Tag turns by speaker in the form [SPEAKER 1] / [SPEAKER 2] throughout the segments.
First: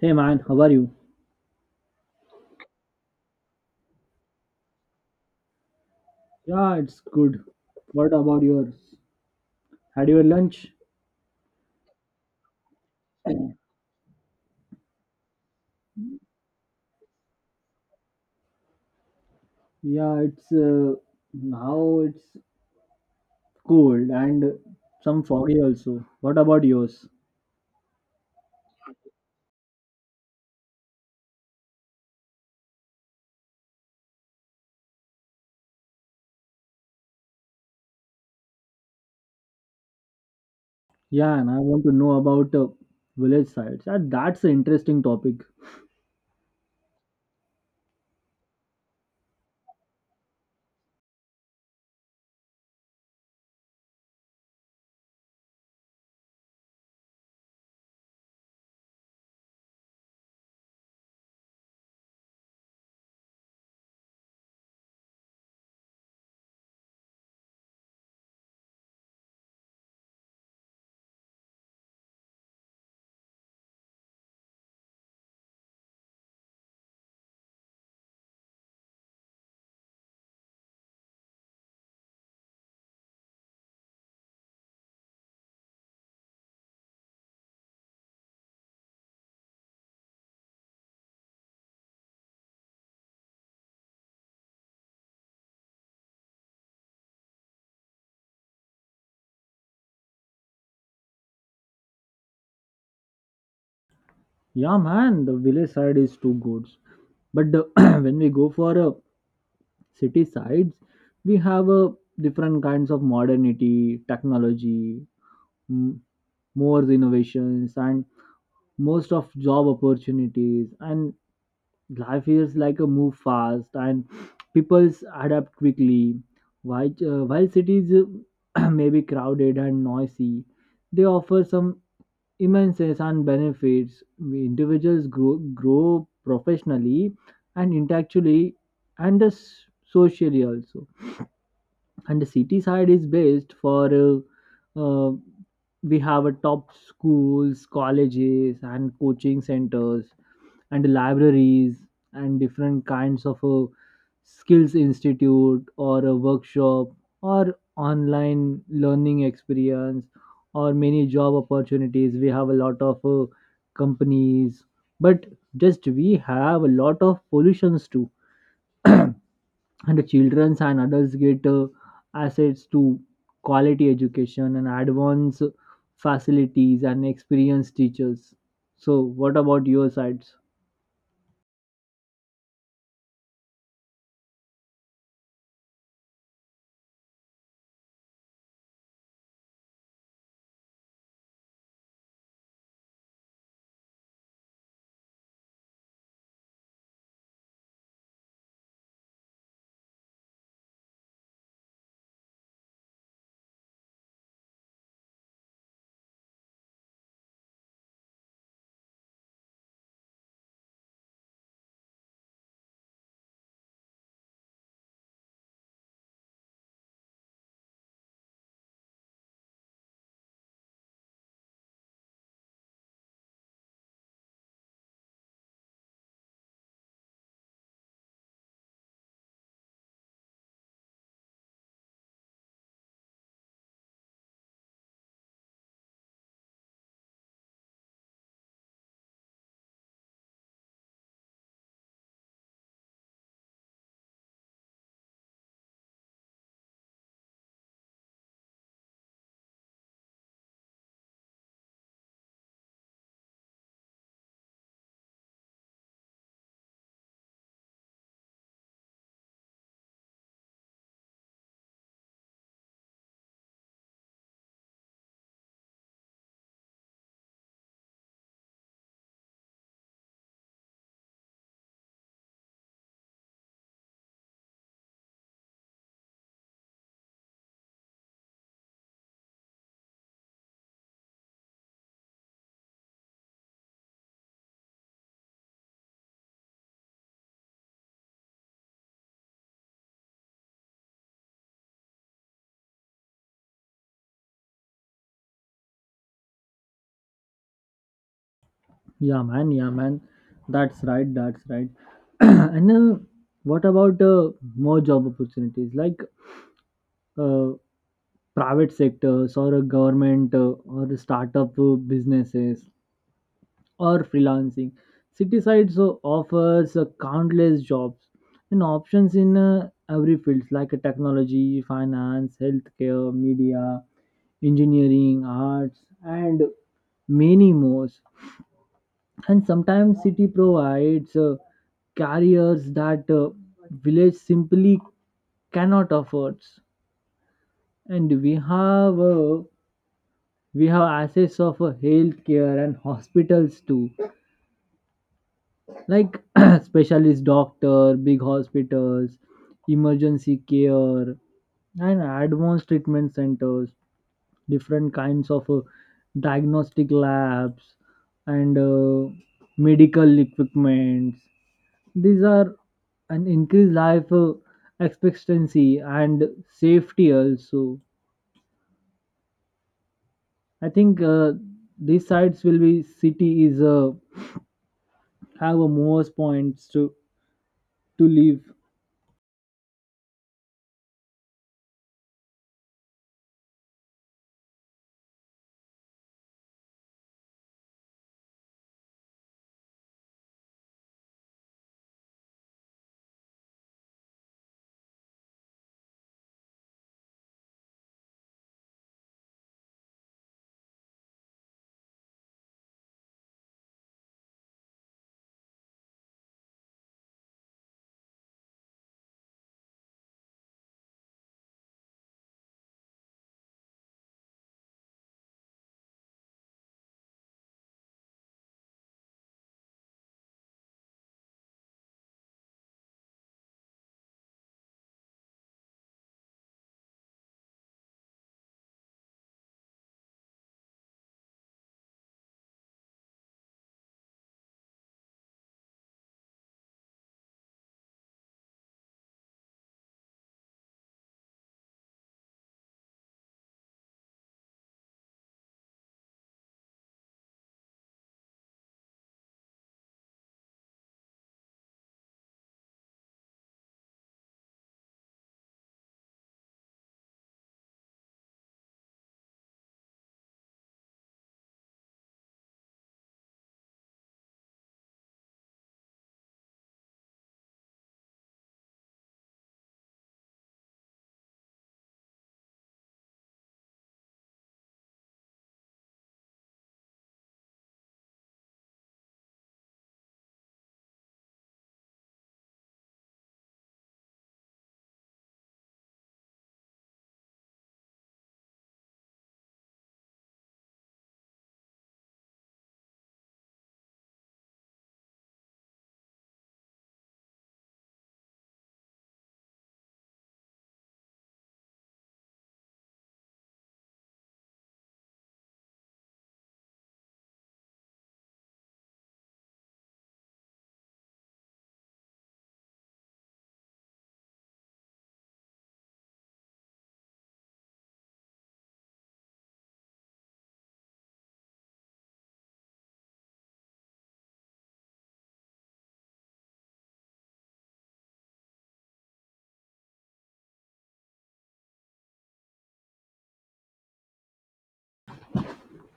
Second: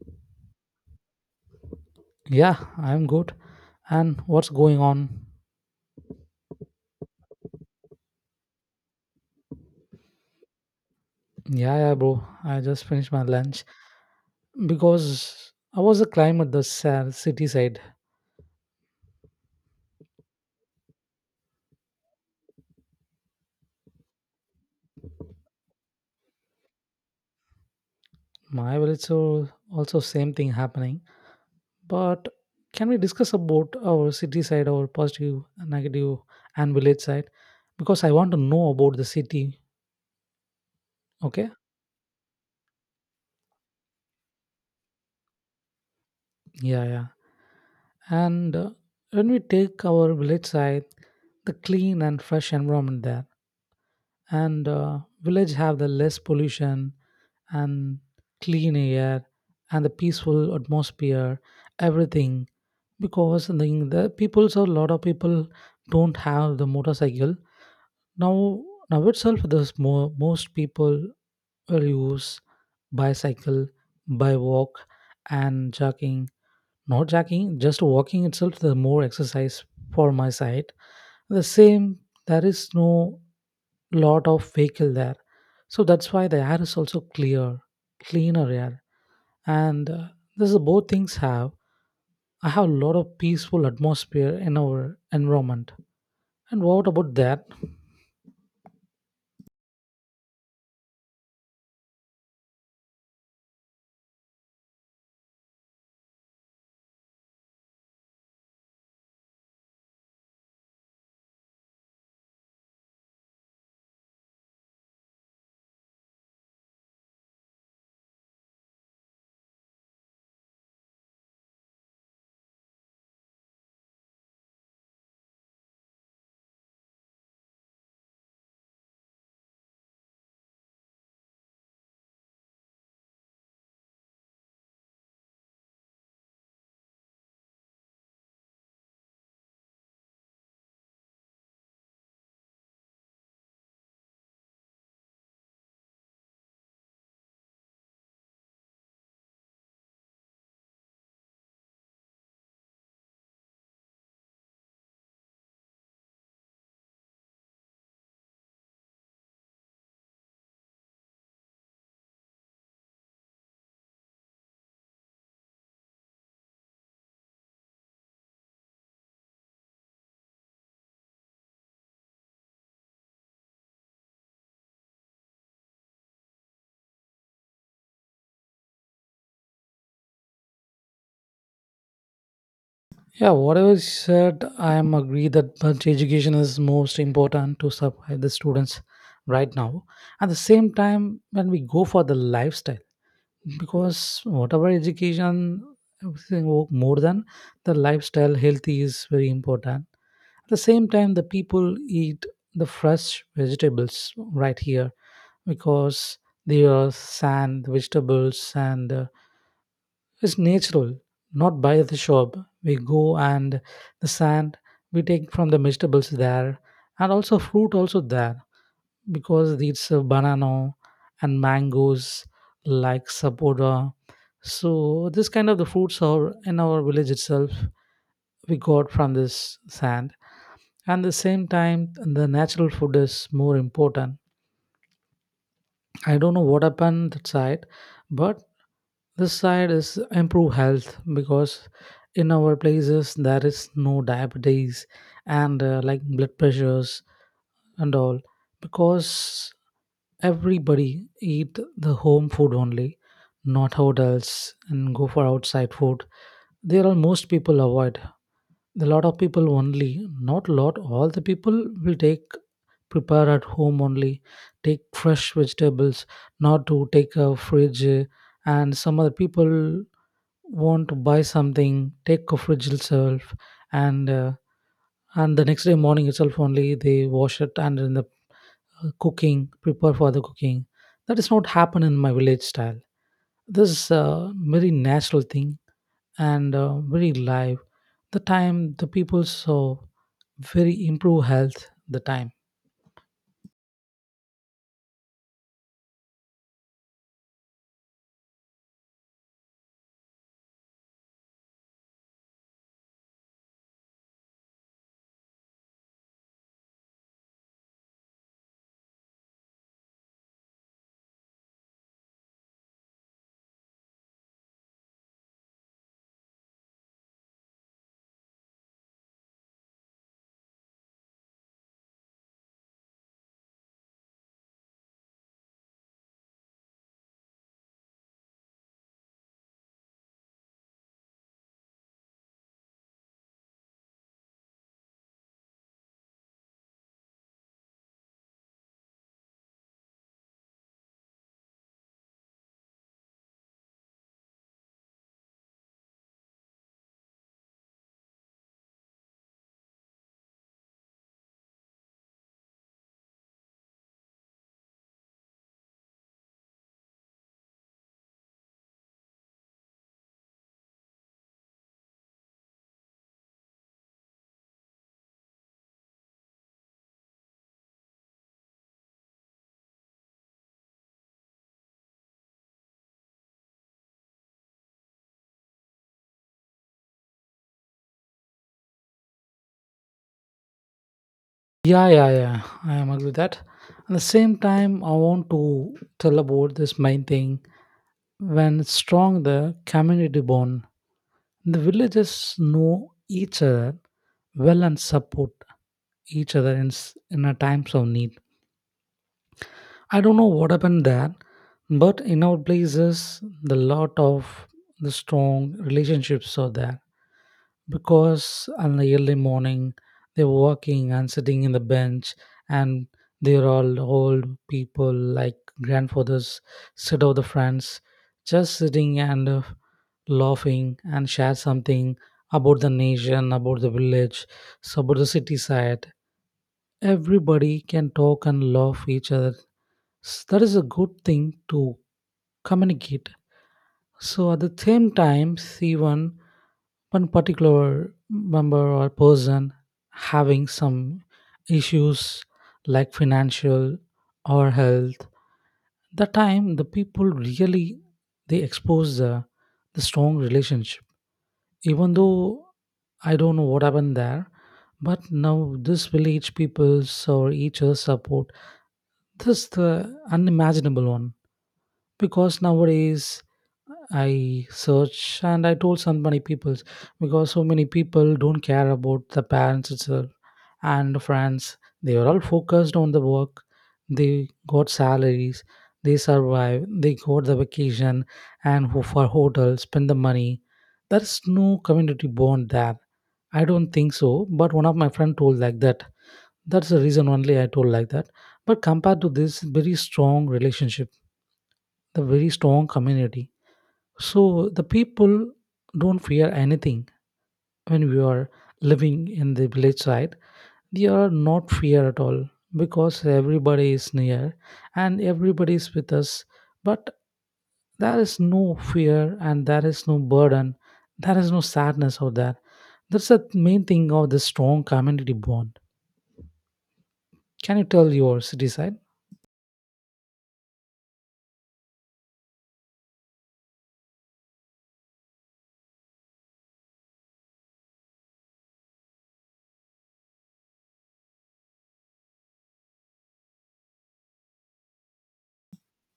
[SPEAKER 1] Hey man, how are you?
[SPEAKER 2] Yeah, I'm good. And what's going on?
[SPEAKER 1] Yeah, it's good. What about yours? Had your lunch?
[SPEAKER 2] Yeah, yeah, bro, I just finished my lunch because I was a climb at the sa- city side.
[SPEAKER 1] Yeah, it's now it's cold and some foggy also. What about yours?
[SPEAKER 2] My village so also same thing happening. But can we discuss about our city side, our positive, negative, and village side? Because I want to know about the city.
[SPEAKER 1] Yeah, and
[SPEAKER 2] Okay.
[SPEAKER 1] I want to know about village sides. Yeah, that's an interesting topic.
[SPEAKER 2] Yeah, yeah. And When we take our village side, the clean and fresh environment there, and village have the less pollution and clean air and the peaceful atmosphere, everything. Because the people, so a lot of people don't have the motorcycle. Now, now itself, there's more, most people will use bicycle, by walk, and jogging. Not jogging, just walking itself, the more exercise for my side. The same, there is no lot of vehicle there. So that's why the air is also clear, cleaner air and this is both things have I have a lot of peaceful atmosphere in our environment, and what about that?
[SPEAKER 1] Yeah, man, the village side is too good. But the, when we go for city sides, we have different kinds of modernity, technology, m- more innovations, and most of job opportunities and life is like a move fast and people's adapt quickly while cities may be crowded and noisy, they offer some immenses and benefits. We individuals grow professionally and intellectually and socially also. And the city side is best for uh, we have a top schools, colleges and coaching centers and libraries and different kinds of a skills institute or a workshop or online learning experience or many job opportunities. We have a lot of companies, but just we have a lot of pollutions too. And the children and adults get assets to quality education and advanced facilities and experienced teachers. So what about your sides?
[SPEAKER 2] Yeah, whatever you said, I am agree that much. Education is most important to survive the students right now. At the same time, when we go for the lifestyle, because whatever education, everything wo- more than the lifestyle, healthy is very important. At the same time, the people eat the fresh vegetables right here, because they are sand vegetables and it's natural, not by the shop we go, and the sand we take from the vegetables there. And also fruit also there, because it's a banana and mangoes, like sapoda. So this kind of the fruits are in our village itself, we got from this sand. And the same time, the natural food is more important. I don't know what happened that side, but this side is improve health, because in our places there is no diabetes and like blood pressures and all, because everybody eat the home food only, not hotels and go for outside food. There are most people avoid, the lot of people only, not lot, all the people will take, prepare at home only, take fresh vegetables, not to take a fridge and some other people want to buy something, take a fridge itself, and uh, and the next day morning itself only they wash it and in the cooking, prepare for the cooking. That is not happen in my village style. This is a very natural thing, and very live the time, the people saw very improve health the time.
[SPEAKER 1] Yeah, man. Yeah, man. That's right. That's right. And then, what about more job opportunities like uh, private sectors or a government or a startup businesses or freelancing? City sites offers countless jobs and options in every field like technology, finance, healthcare, media, engineering, arts, and many more. And sometimes city provides carriers that village simply cannot afford. And we have we have access of healthcare and hospitals too, like specialist doctor, big hospitals, emergency care, and advanced treatment centers, different kinds of diagnostic labs and medical equipments. These are an increased life expectancy and safety also. I think these sites will be city is have a more points to live.
[SPEAKER 2] Yeah, yeah, yeah. I am agree with that. At the same time, I want to tell about this main thing. When it's strong, the community bond. The villages know each other well and support each other in, s- in a times of need. I don't know what happened there, but in our places, the lot of the strong relationships are there, because in the early morning they're walking and sitting in the bench, and they're all old people like grandfathers, sit of the friends, just sitting and laughing and share something about the nation, about the village, so about the city side. Everybody can talk and love each other. S- that is a good thing to communicate. So at the same time, see one particular member or person having some issues like financial or health. The time the people really they expose the strong relationship. Even though I don't know what happened there, but now this village peoples or each other support, this the unimaginable one, because nowadays I search and I told so many people, because so many people don't care about the parents itself and friends. They were all focused on the work. They got salaries. They survive. They got the vacation and ho- for hotel, spend the money. There is no community bond there. I don't think so. But one of my friend told like that. That's the reason only I told like that. But compared to this, very strong relationship, the very strong community, so the people don't fear anything when we are living in the village side. They are not fear at all, because everybody is near and everybody is with us. But there is no fear and there is no burden. There is no sadness out there. That's the main thing of the strong community bond. Can you tell your city side?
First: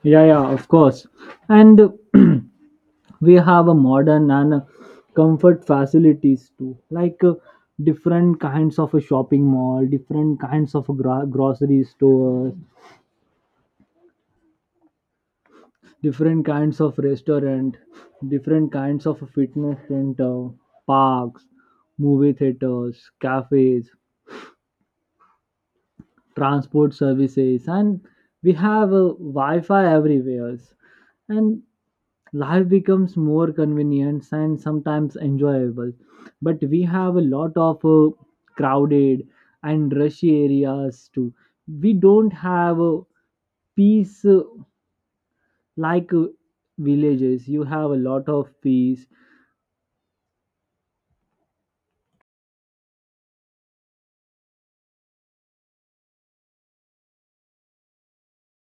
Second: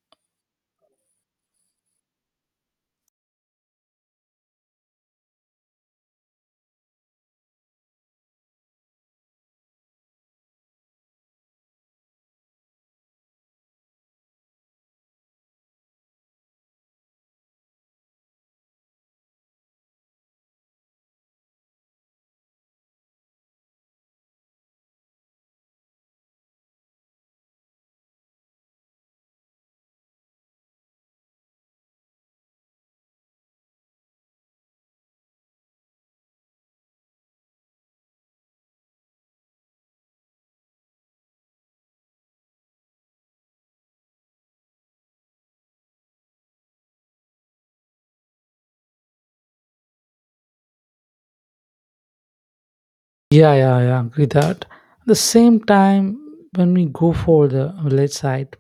[SPEAKER 1] Yeah, yeah, of course. And we have a modern and comfort facilities too, like different kinds of a shopping mall, different kinds of a grocery stores, different kinds of restaurant, different kinds of fitness center, parks, movie theaters, cafes, transport services, and we have wi-fi everywhere. And life becomes more convenient and sometimes enjoyable, but we have a lot of crowded and rushy areas too. We don't have peace like villages, you have a lot of peace.
[SPEAKER 2] Yeah, yeah, yeah, I agree that. At the same time, when we go for the village side,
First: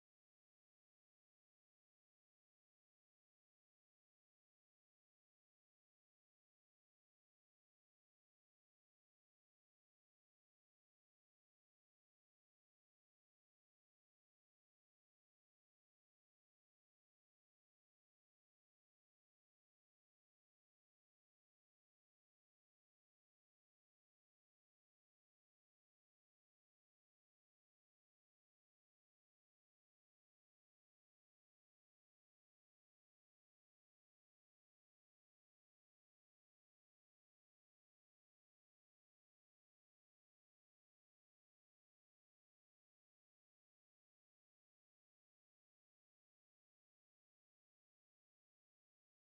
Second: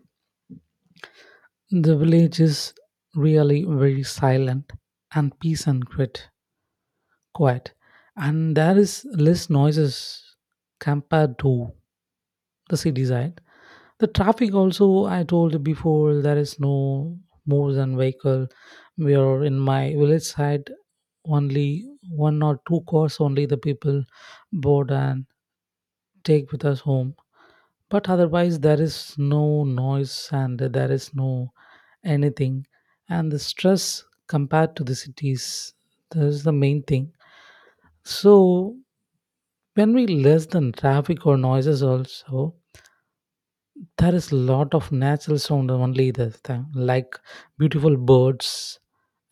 [SPEAKER 2] the village is really very silent and peace and quiet, quiet, and there is less noises compared to the city side. The traffic also, I told before, there is no more than vehicle. We are in my village side, only one or two cars only the people board and take with us home, but otherwise there is no noise and there is no anything, and the stress compared to the cities, that is the main thing. So when we less than traffic or noises also, there is a lot of natural sound only, the thing like beautiful birds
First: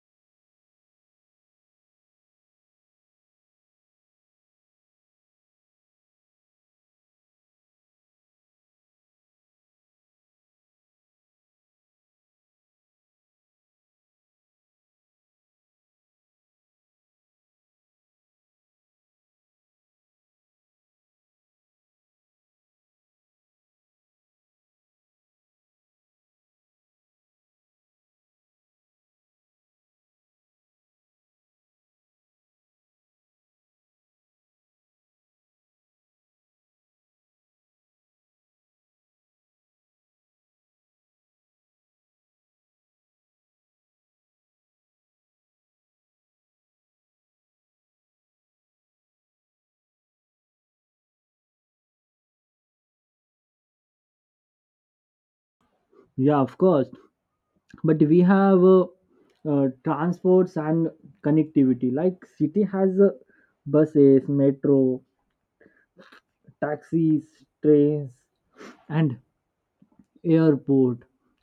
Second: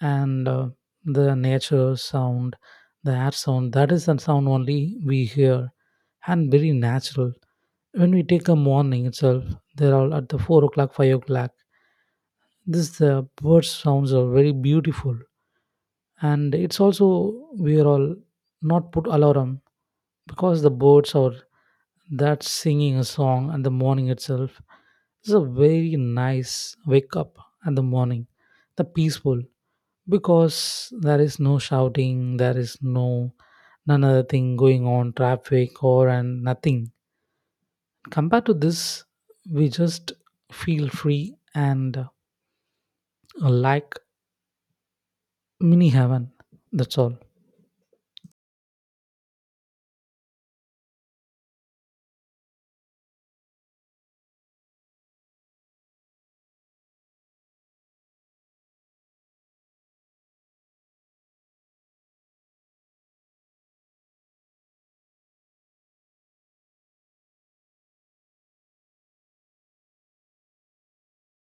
[SPEAKER 2] and the nature sound, the air sound, that is the sound only we hear, and very natural. When we take a morning itself, they're all at the 4 o'clock, 5 o'clock, this the bird sounds are very beautiful, and it's also we are all not put alarm, because the birds are that singing a song, and the morning itself is a very nice wake up. And the morning the peaceful, because there is no shouting, there is no none other thing going on, traffic or and nothing. Compared to this, we just feel free and like mini heaven, that's all.
[SPEAKER 1] Yeah, of course. But we have transports and connectivity. Like city has buses, metro, taxis, trains, and airport,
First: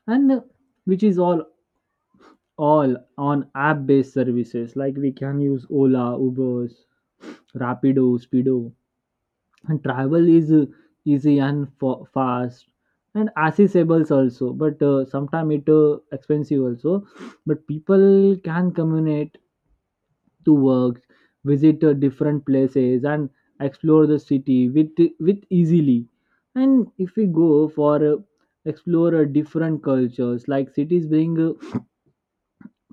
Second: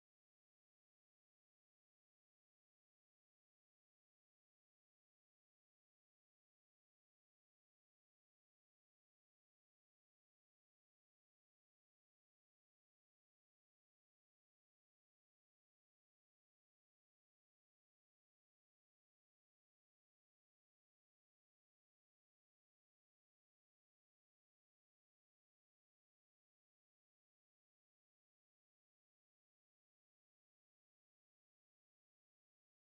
[SPEAKER 1] and which is all on app-based services. Like we can use Ola, Ubers, Rapido, Speedo, and travel is easy and fast and accessible also, but sometimes it expensive also. But people can communicate to work, visit different places and explore the city with easily. And if we go for explore different cultures, like cities bring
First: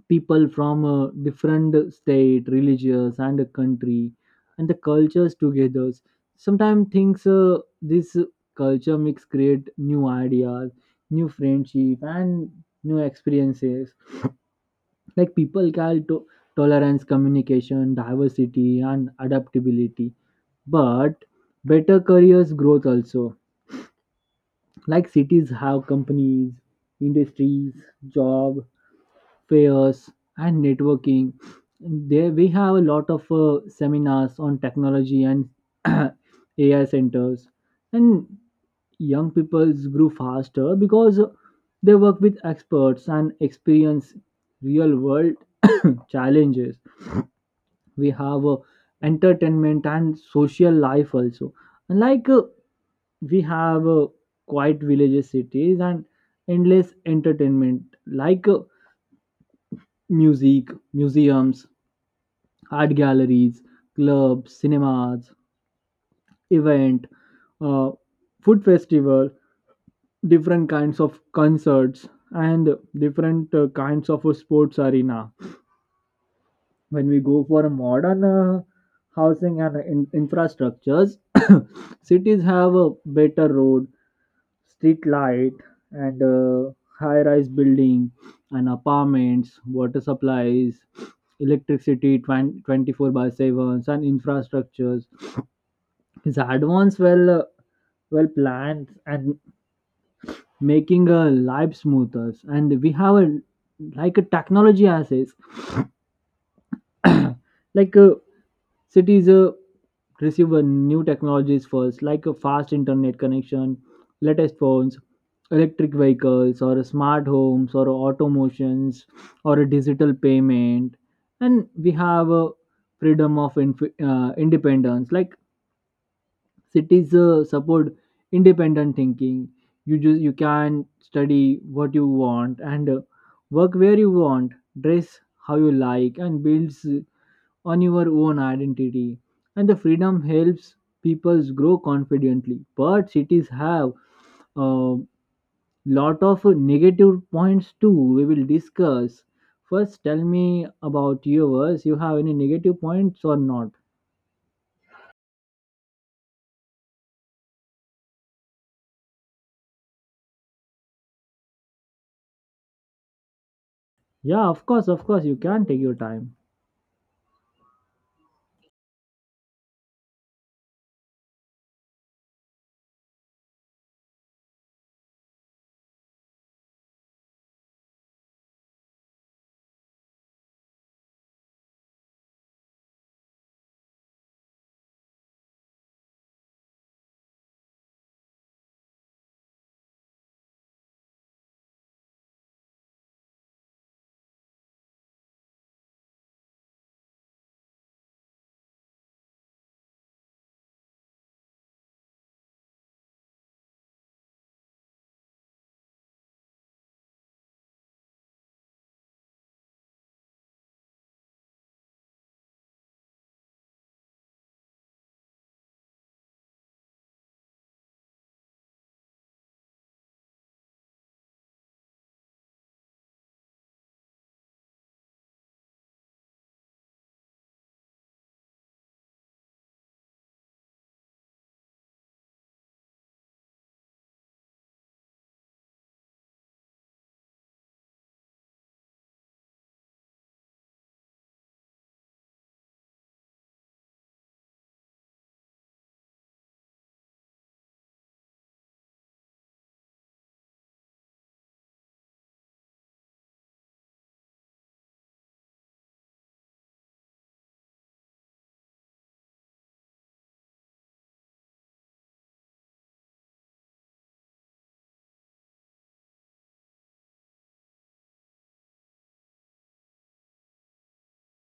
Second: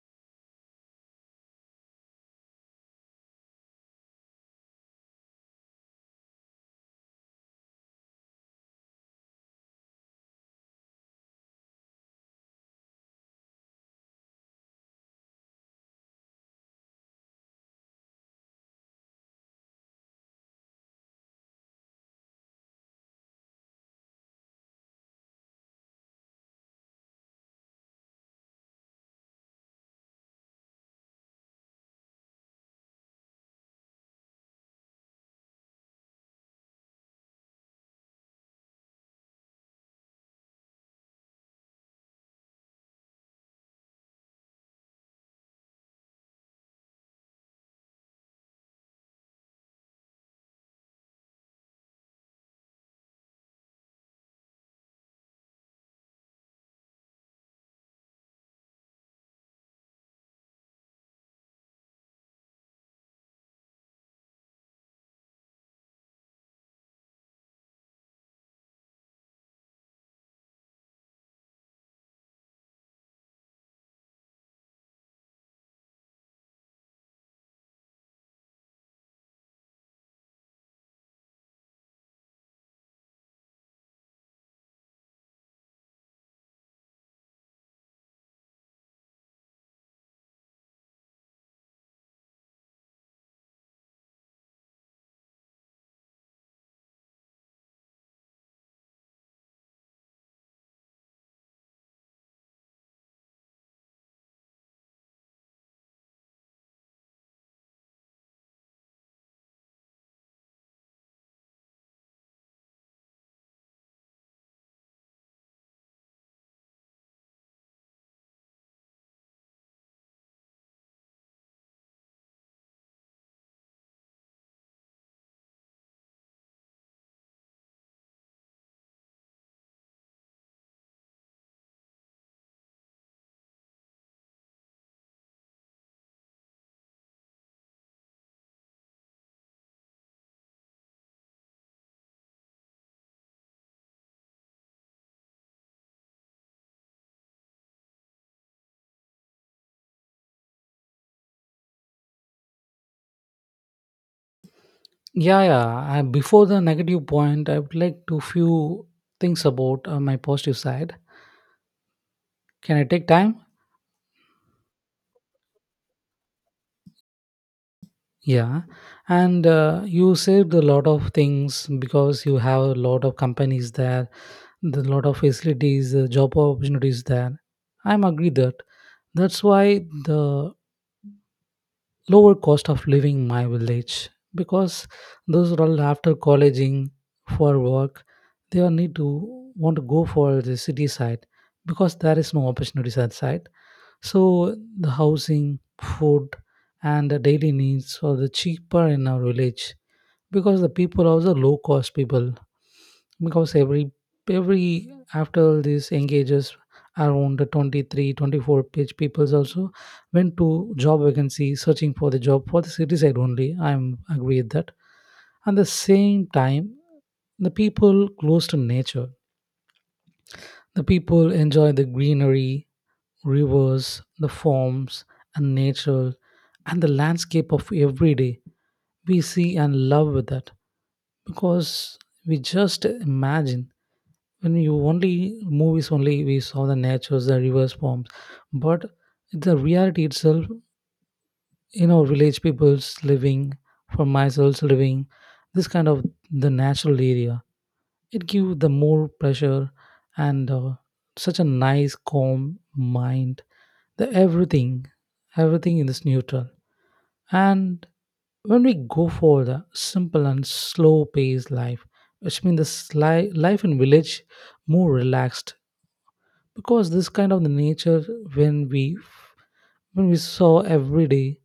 [SPEAKER 1] people from a different state, religious and a country and the cultures together. Sometimes things this culture mix create new ideas, new friendship and new experiences. Like people can tolerance, communication, diversity and adaptability, but better careers growth also. Like cities have companies, industries, job fairs and networking. There we have a lot of seminars on technology and ai centers. And young peoples grew faster because they work with experts and experience real world challenges. We have entertainment and social life also. And like we have quiet villages, cities and endless entertainment, like music, museums, art galleries, clubs, cinemas, event, uh, food festival, different kinds of concerts, and different kinds of a sports arena. When we go for a modern housing and infrastructures, cities have a better road, street light, and high-rise building, and apartments, water supplies, electricity 20 24 by 7 and infrastructures. His advance, well well planned and making a life smoother. And we have a like a technology assets. Like cities receive new technologies first, like a fast internet connection, latest phones, electric vehicles, or smart homes, or automations, or a digital payment. And we have a freedom of independence. Like cities support independent thinking. You just you can study what you want and work where you want, dress how you like and builds on your own identity. And the freedom helps people grow confidently, but cities have a lot of negative points too. We will discuss. First tell me about yours, you have any negative points or not.
[SPEAKER 2] Yeah, yeah. I, before the negative point, I would like to few things about my positive side. Can I take time?
[SPEAKER 1] Yeah, of course, of course, you can take your time.
[SPEAKER 2] Yeah. And You saved a lot of things, because you have a lot of companies there, the lot of facilities, job opportunities there. I'm agree that. That's why the lower cost of living my village, because those are all after colleging for work, they all need to want to go for the city side, because there is no opportunities outside. So the housing, food, and the daily needs are the cheaper in our village, because the people are also low cost people, because every after these engages, around the 23, 24 page peoples also went to job vacancy searching for the job for the city side only, I'm agree with that. And the same time, the people close to nature, the people enjoy the greenery, rivers, the forms, and nature, and the landscape of every day we see and love with that. Because we just imagine, when you only movies only we saw the natures, the rivers, forms, but the reality itself in our village people's living, for myself living, this kind of the natural area, it give the more pressure and such a nice calm mind, the everything, everything in this neutral. And when we go for the simple and slow paced life, which means the sli- life in village more relaxed, because this kind of the nature, when we when we saw every day,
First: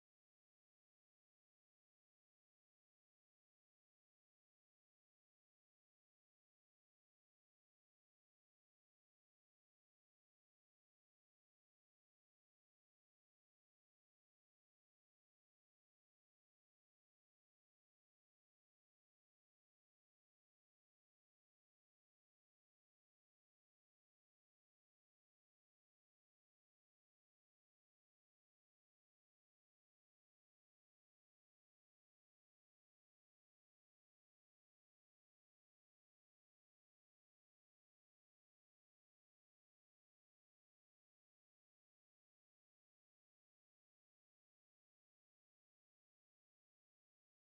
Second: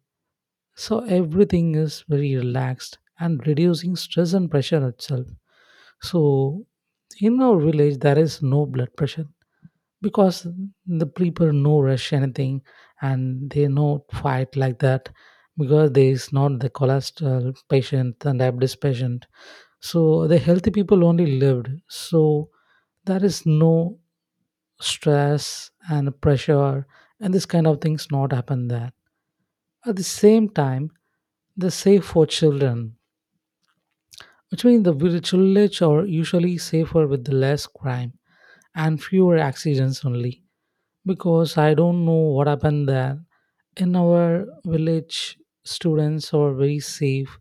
[SPEAKER 2] so everything is very relaxed and reducing stress and pressure itself. So in our village there is no blood pressure, because the people no rush anything, and they no fight like that, because there is not the cholesterol patient and diabetes patient. So the healthy people only lived. So there is no stress and pressure, and this kind of things not happen there. At the same time, they're safe for children, which means the vil- village are usually safer with less crime and fewer accidents only. Because I don't know what happened there. In our village, students are very safe,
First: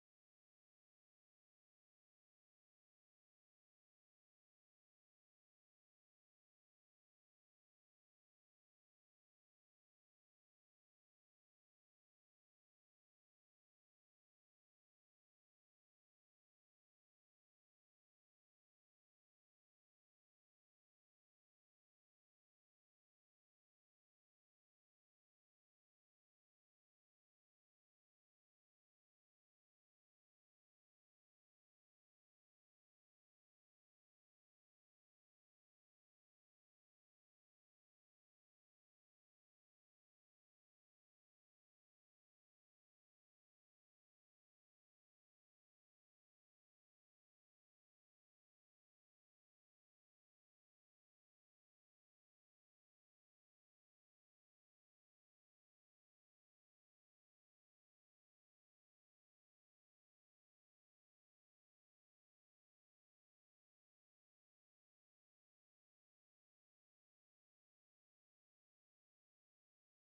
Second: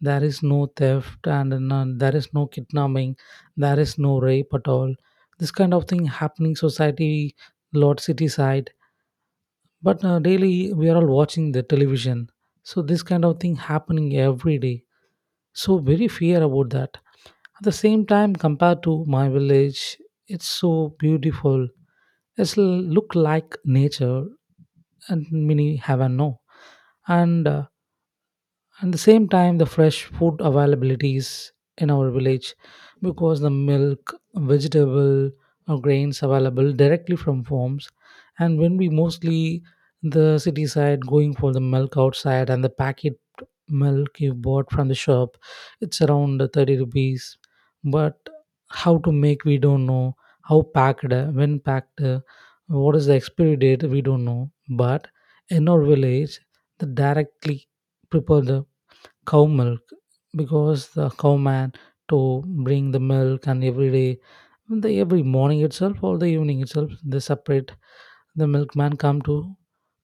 [SPEAKER 2] there is no theft and none, there is no kidnapping, there is no rape at all. This kind of thing happening society lot city side. But daily we are all watching the television, so this kind of thing happening every day, so very fear about that. At the same time, compared to my village, it's so beautiful, it's l- look like nature, and many have a no, and at the same time, the fresh food availabilities in our village, because the milk, vegetable, or grains available directly from farms. And when we mostly the city side going for the milk outside, and the packet milk you bought from the shop, it's around 30 rupees. But how to make we don't know. How packed, when packed, what is the expiry date we don't know. But in our village, the directly prepare the cow milk because the cowman to bring the milk and every day the every morning itself or the evening itself they separate the milkman come to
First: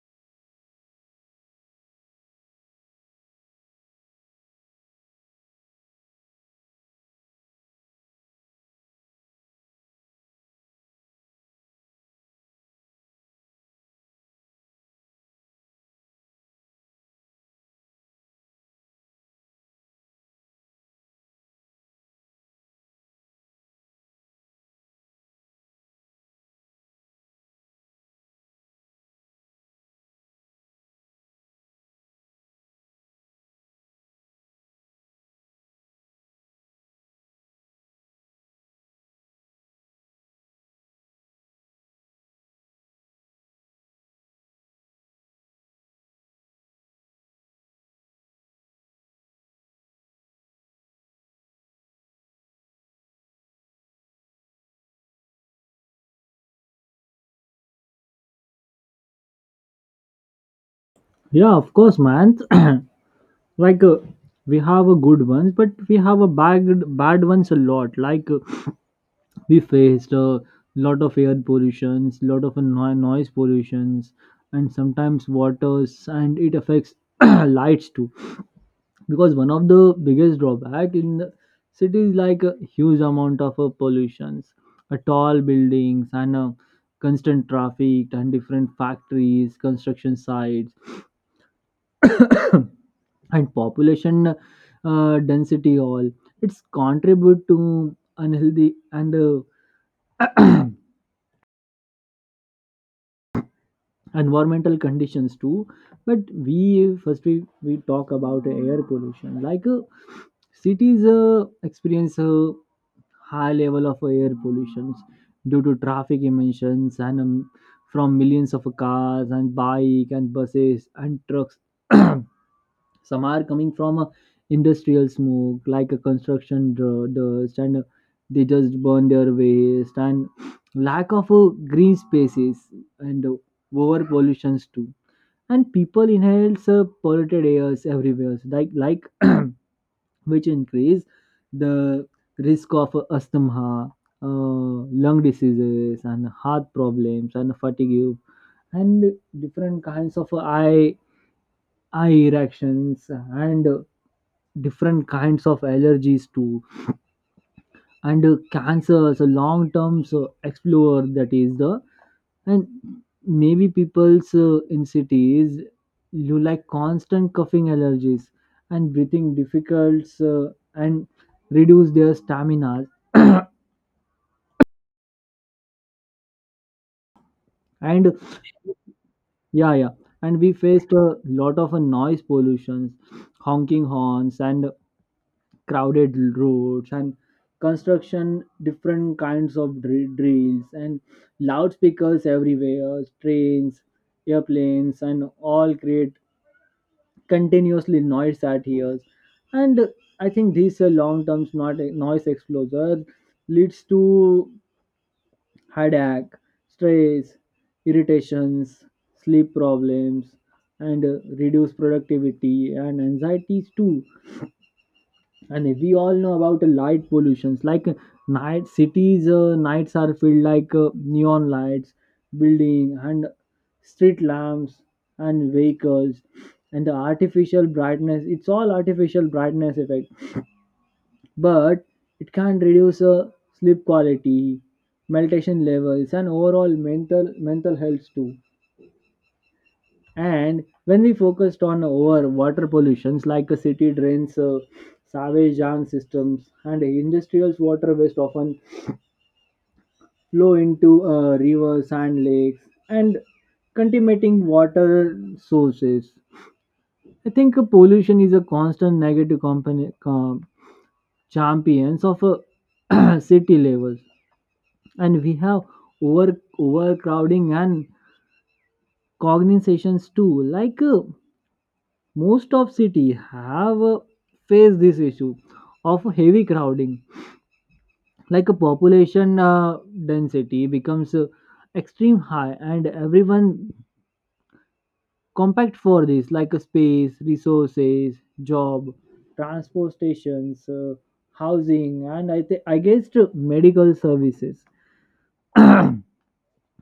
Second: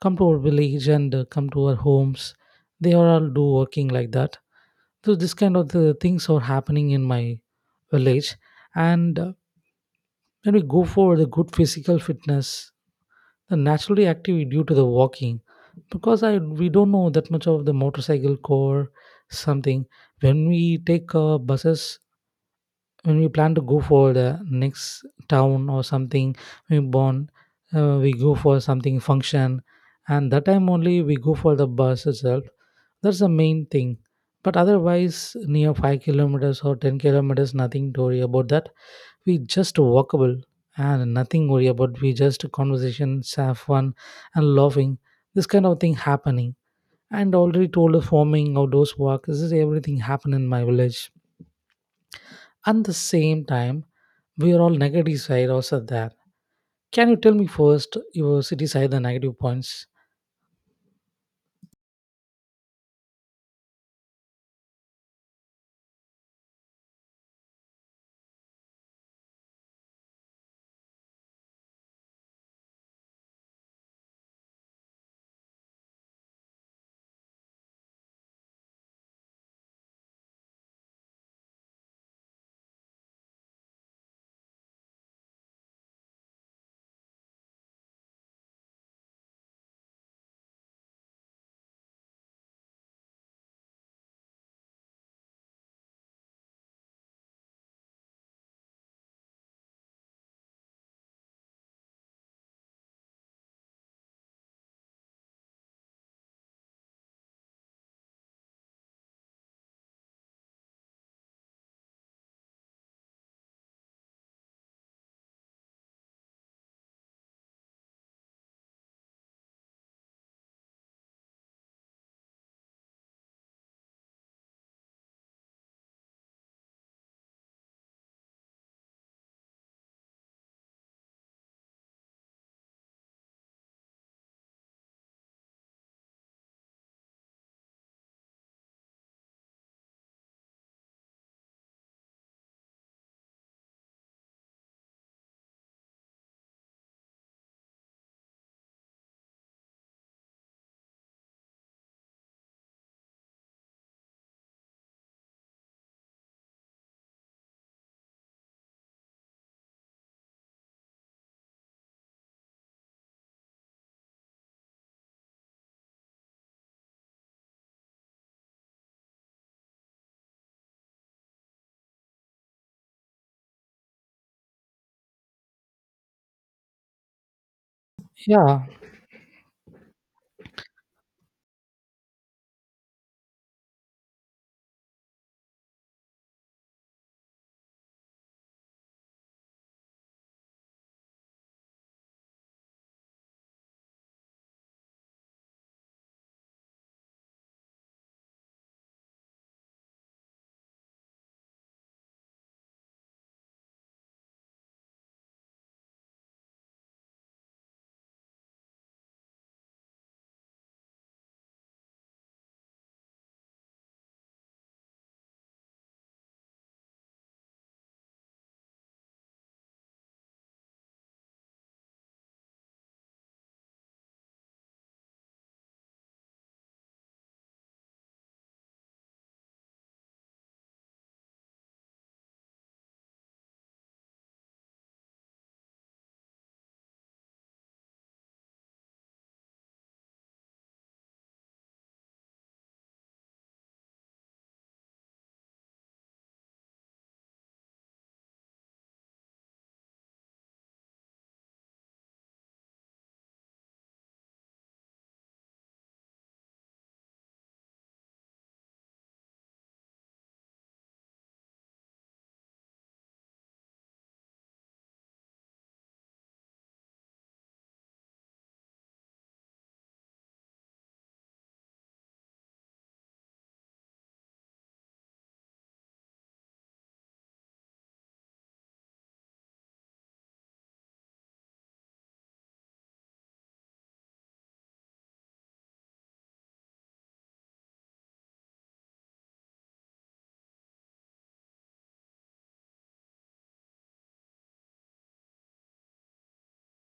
[SPEAKER 2] come to our village and come to our homes, they are all do working like that. So this kind of the things are happening in my village. And When we go for the good physical fitness, they're naturally active due to the walking because I we don't know that much of the motorcycle core something. When we take buses, when we plan to go for the next town or something, we born, we go for something function, and that time only we go for the bus itself. That's the main thing. But otherwise, near 5 kilometers or 10 kilometers, nothing to worry about that, we just walkable and nothing worry about, we just conversations have fun and laughing, this kind of thing happening. And already told the farming outdoors work, this is everything happen in my village. And the same time, we are all negative side also there. Can you tell me first your city side the negative points?
[SPEAKER 1] Yeah, of course, man. Like we have a good ones, but we have a bad ones a lot. Like we faced a lot of air pollutions, lot of noise pollutions, and sometimes waters, and it affects lights too. Because one of the biggest drawback in the cities, like a huge amount of pollutions, a tall buildings and constant traffic and different factories, construction sites. And population density, all it's contribute to unhealthy and environmental conditions too. But we first we talk about air pollution, like cities experience a high level of air pollution due to traffic emissions and from millions of cars and bike and buses and trucks. Some are coming from a industrial smoke, like a construction dust, and they just burn their waste and lack of green spaces and over pollutions too. And people inhales polluted airs everywhere, so like which increase the risk of asthma, lung diseases and heart problems and fatigue and different kinds of eye reactions and different kinds of allergies too and cancer, so long term so explore, that is the. And maybe people's in cities, you like constant coughing, allergies and breathing difficulties and reduce their stamina and
[SPEAKER 2] Yeah,
[SPEAKER 1] yeah, yeah, and we faced a lot of noise pollutions, honking horns and crowded roads and construction, different kinds of drills and loudspeakers everywhere, trains, airplanes and all create continuously noise at ears. And I think this long terms not noise exposure leads to headache, stress, irritations, sleep problems and reduce productivity and anxieties too. And we all know about the light pollutions, like night cities nights are filled like neon lights, building and street lamps and vehicles and the artificial brightness, it's all artificial brightness effect. But it can reduce sleep quality, meditation levels and overall mental health too. And when we focused on our water pollutions, like a city drains, sewage jam systems, and industrial water waste often flow into rivers and lakes and contaminating water sources. I think pollution is a constant negative company, champions of city levels. And we have over overcrowding and cognizations too. Like most of city have faced this issue of heavy crowding, like a population density becomes extreme high and everyone compact for this, like a space, resources, job, transport stations, housing and I think I guess medical services.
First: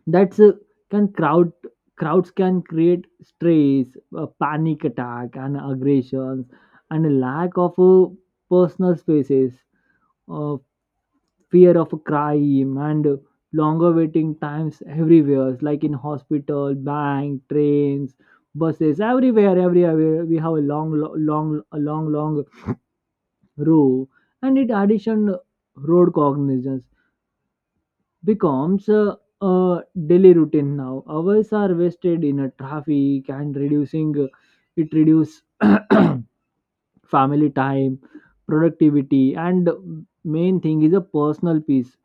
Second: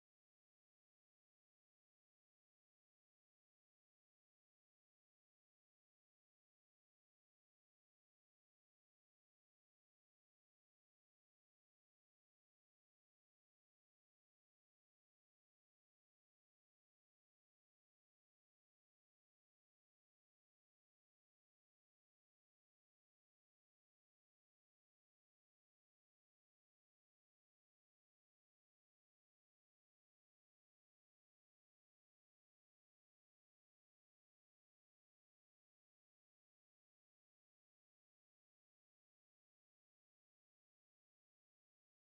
[SPEAKER 1] That's can crowds can create stress, panic attack and aggressions and a lack of personal spaces, uh, fear of crime and longer waiting times everywhere, like in hospital, bank, trains, buses, everywhere we have a long lo- long a long long row. And it addition, road cognizance becomes a daily routine now. Hours are wasted in a traffic and reducing it reduce family time, productivity, and main thing is a personal peace.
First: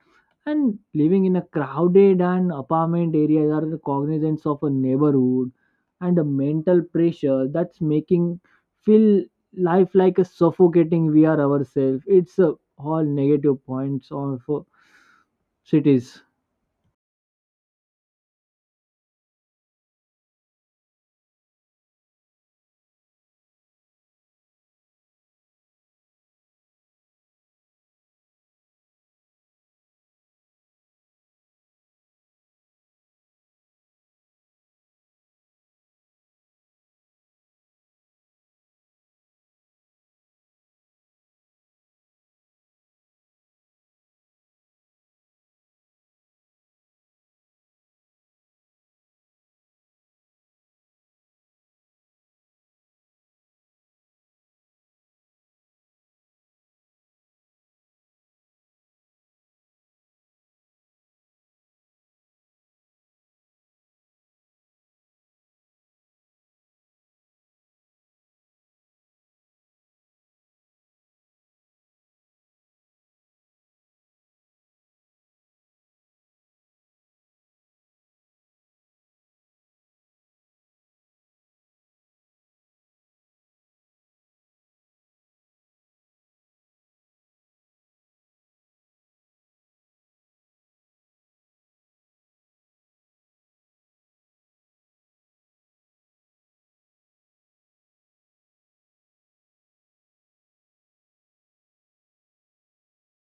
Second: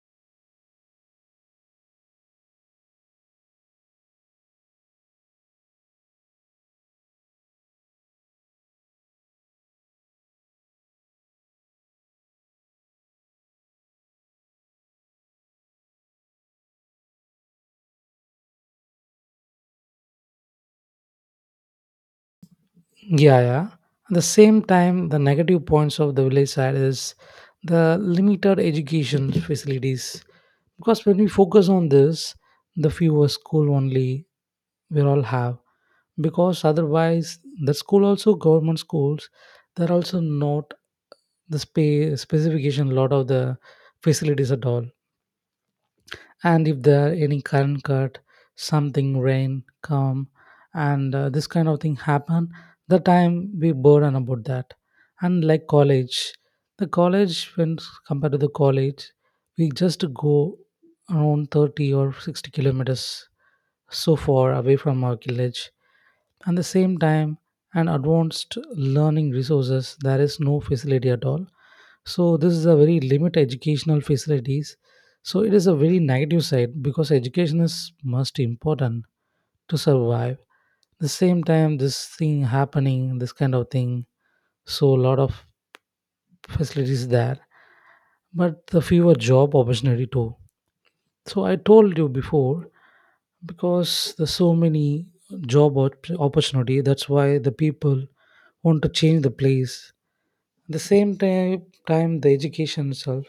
[SPEAKER 1] And living in a crowded and apartment areas are cognizant of a neighborhood and a mental pressure, that's making feel life like a suffocating we are ourselves. It's all negative points of cities.
[SPEAKER 2] yeah, yeah. At the same time, the negative points of the village side is the limited education facilities. Because when we focus on this, the fewer school only we all have. Because otherwise, the school also government schools, they're also not the space specification lot of the facilities at all. And if there are any current cut, something rain come, and this kind of thing happen, the time we burden about that. And like college, the college when compared to the college, we just go around 30 or 60 kilometers so far away from our village. At the same time, and advanced learning resources, there is no facility at all. So this is a very limit educational facilities. So it is a very negative side because education is most important to survive. The same time, this thing happening, this kind of thing. So a lot of facilities there, but the fewer job opportunity too, so I told you before, because there's so many job opportunity. That's why the people want to change the place. The same time, the education itself,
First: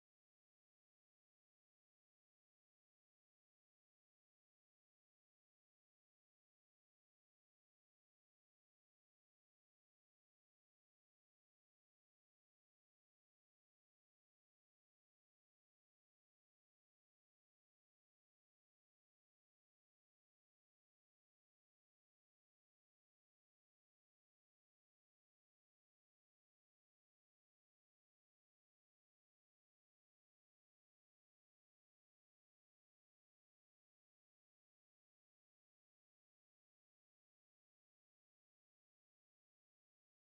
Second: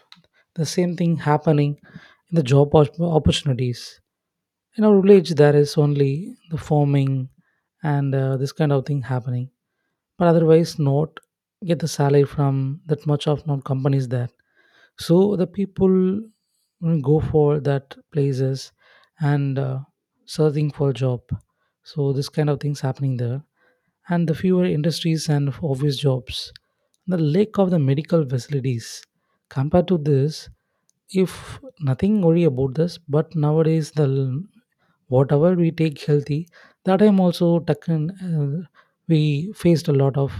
[SPEAKER 2] the same thing happening in the job opportunities. In our village, there is only the farming and this kind of thing happening, but otherwise not get the salary from that much of non companies there. So the people, go for that places and searching for job, so this kind of things happening there. And the fewer industries and obvious jobs, the lack of the medical facilities compared to this. If nothing worry about this, but nowadays the whatever we take healthy, that time also taken, we faced a lot of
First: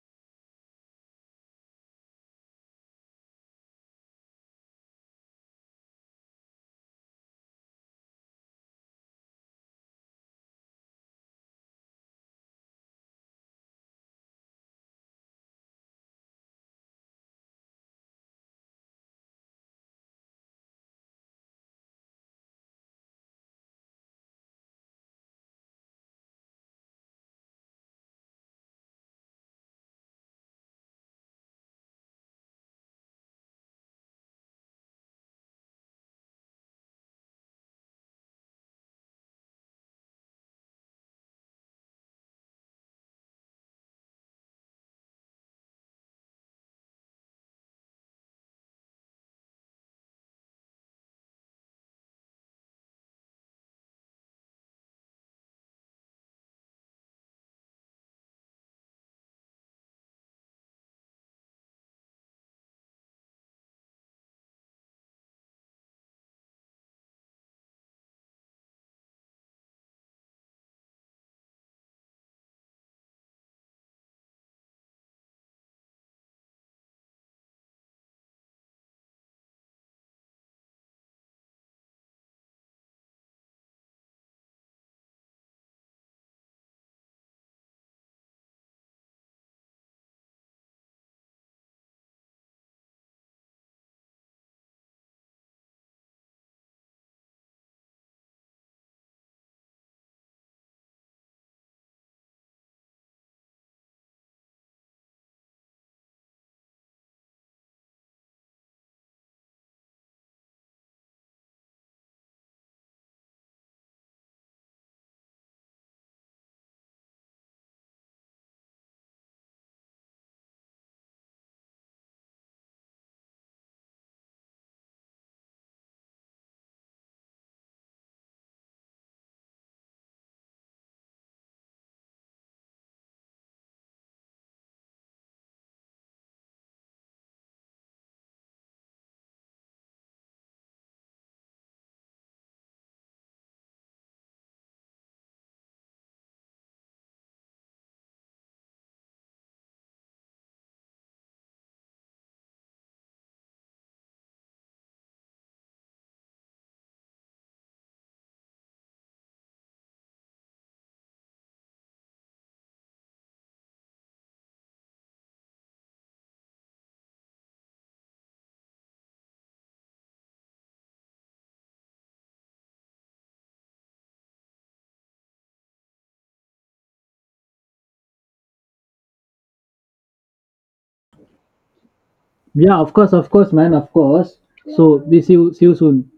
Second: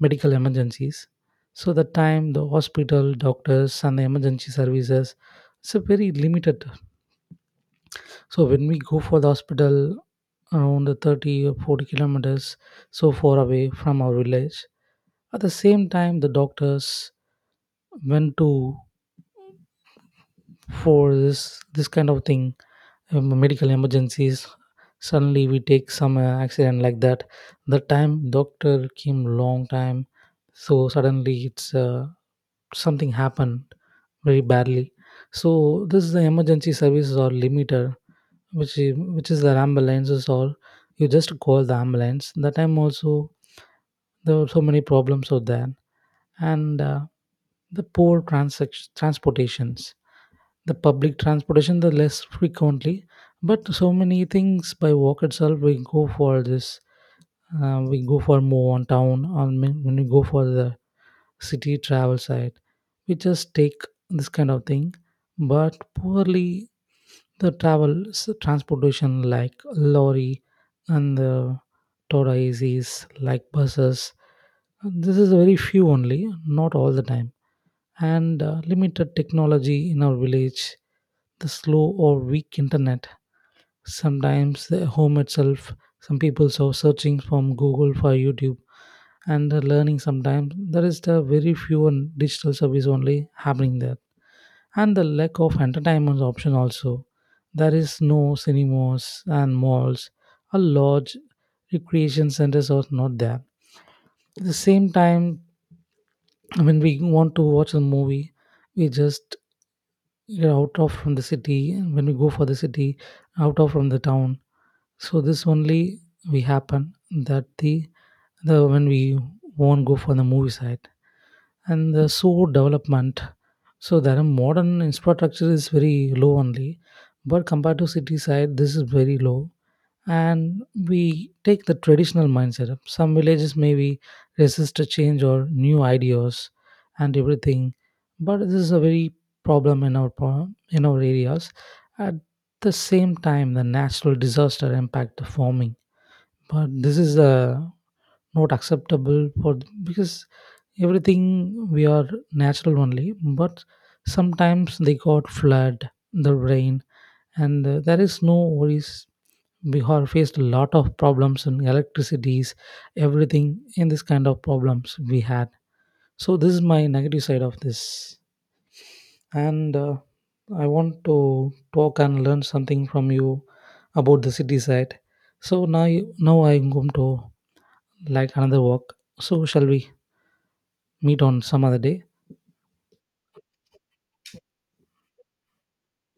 [SPEAKER 2] medical emergencies. So the time the hospital, doctors, and the emergency services, it's a very limited. So when we go for the hospital around 30 or 40 kilometers so far away from our village, at the same time the doctors went to for this kind of thing, medical emergencies. Suddenly we take some accident like that. The time doctor came long time, so suddenly it's something happened very badly. So this is the emergency services or limiter, which is the ambulances, or you just call the ambulance. That time also there were so many problems out there. And the poor transportations, the public transportation, the less frequently. But so many things by walk itself, we go for this. We go for move on town, or when we go for the city travel site, we just take this kind of thing. But poorly the transportation like lorry and the Toda ACs like buses. This is very few only, not all the time. And limited technology in our village, the slow or weak internet. Sometimes the home itself, some people are searching from Google for YouTube and the learning, sometimes there is the very few and digital service only happening there. And the lack of entertainment option also, there is no cinemas and malls or large recreation centers are not there. At the same time, when we want to watch a movie, we just get out of from the city, and when we go for the city, out of from the town, so this only we happen that the when we won't go for the movie side. And the so development, so there are modern infrastructure is very low only, but compared to city side this is very low. And we take the traditional mindset up. Some villages maybe resist to change or new ideas and everything, but this is a very problem in our in our areas. At the same time, the natural disaster impact the farming. But this is a not acceptable for because everything we are natural only. But sometimes they got flood, the rain, and there is no worries, we have faced a lot of problems in electricities, everything in this kind of problems we had. So this is my negative side of this. And I want to talk and learn something from you about the city side. So now I'm going to like another walk, so shall we meet on some other day.
[SPEAKER 1] Yeah, of course, man, of course. So we see you soon.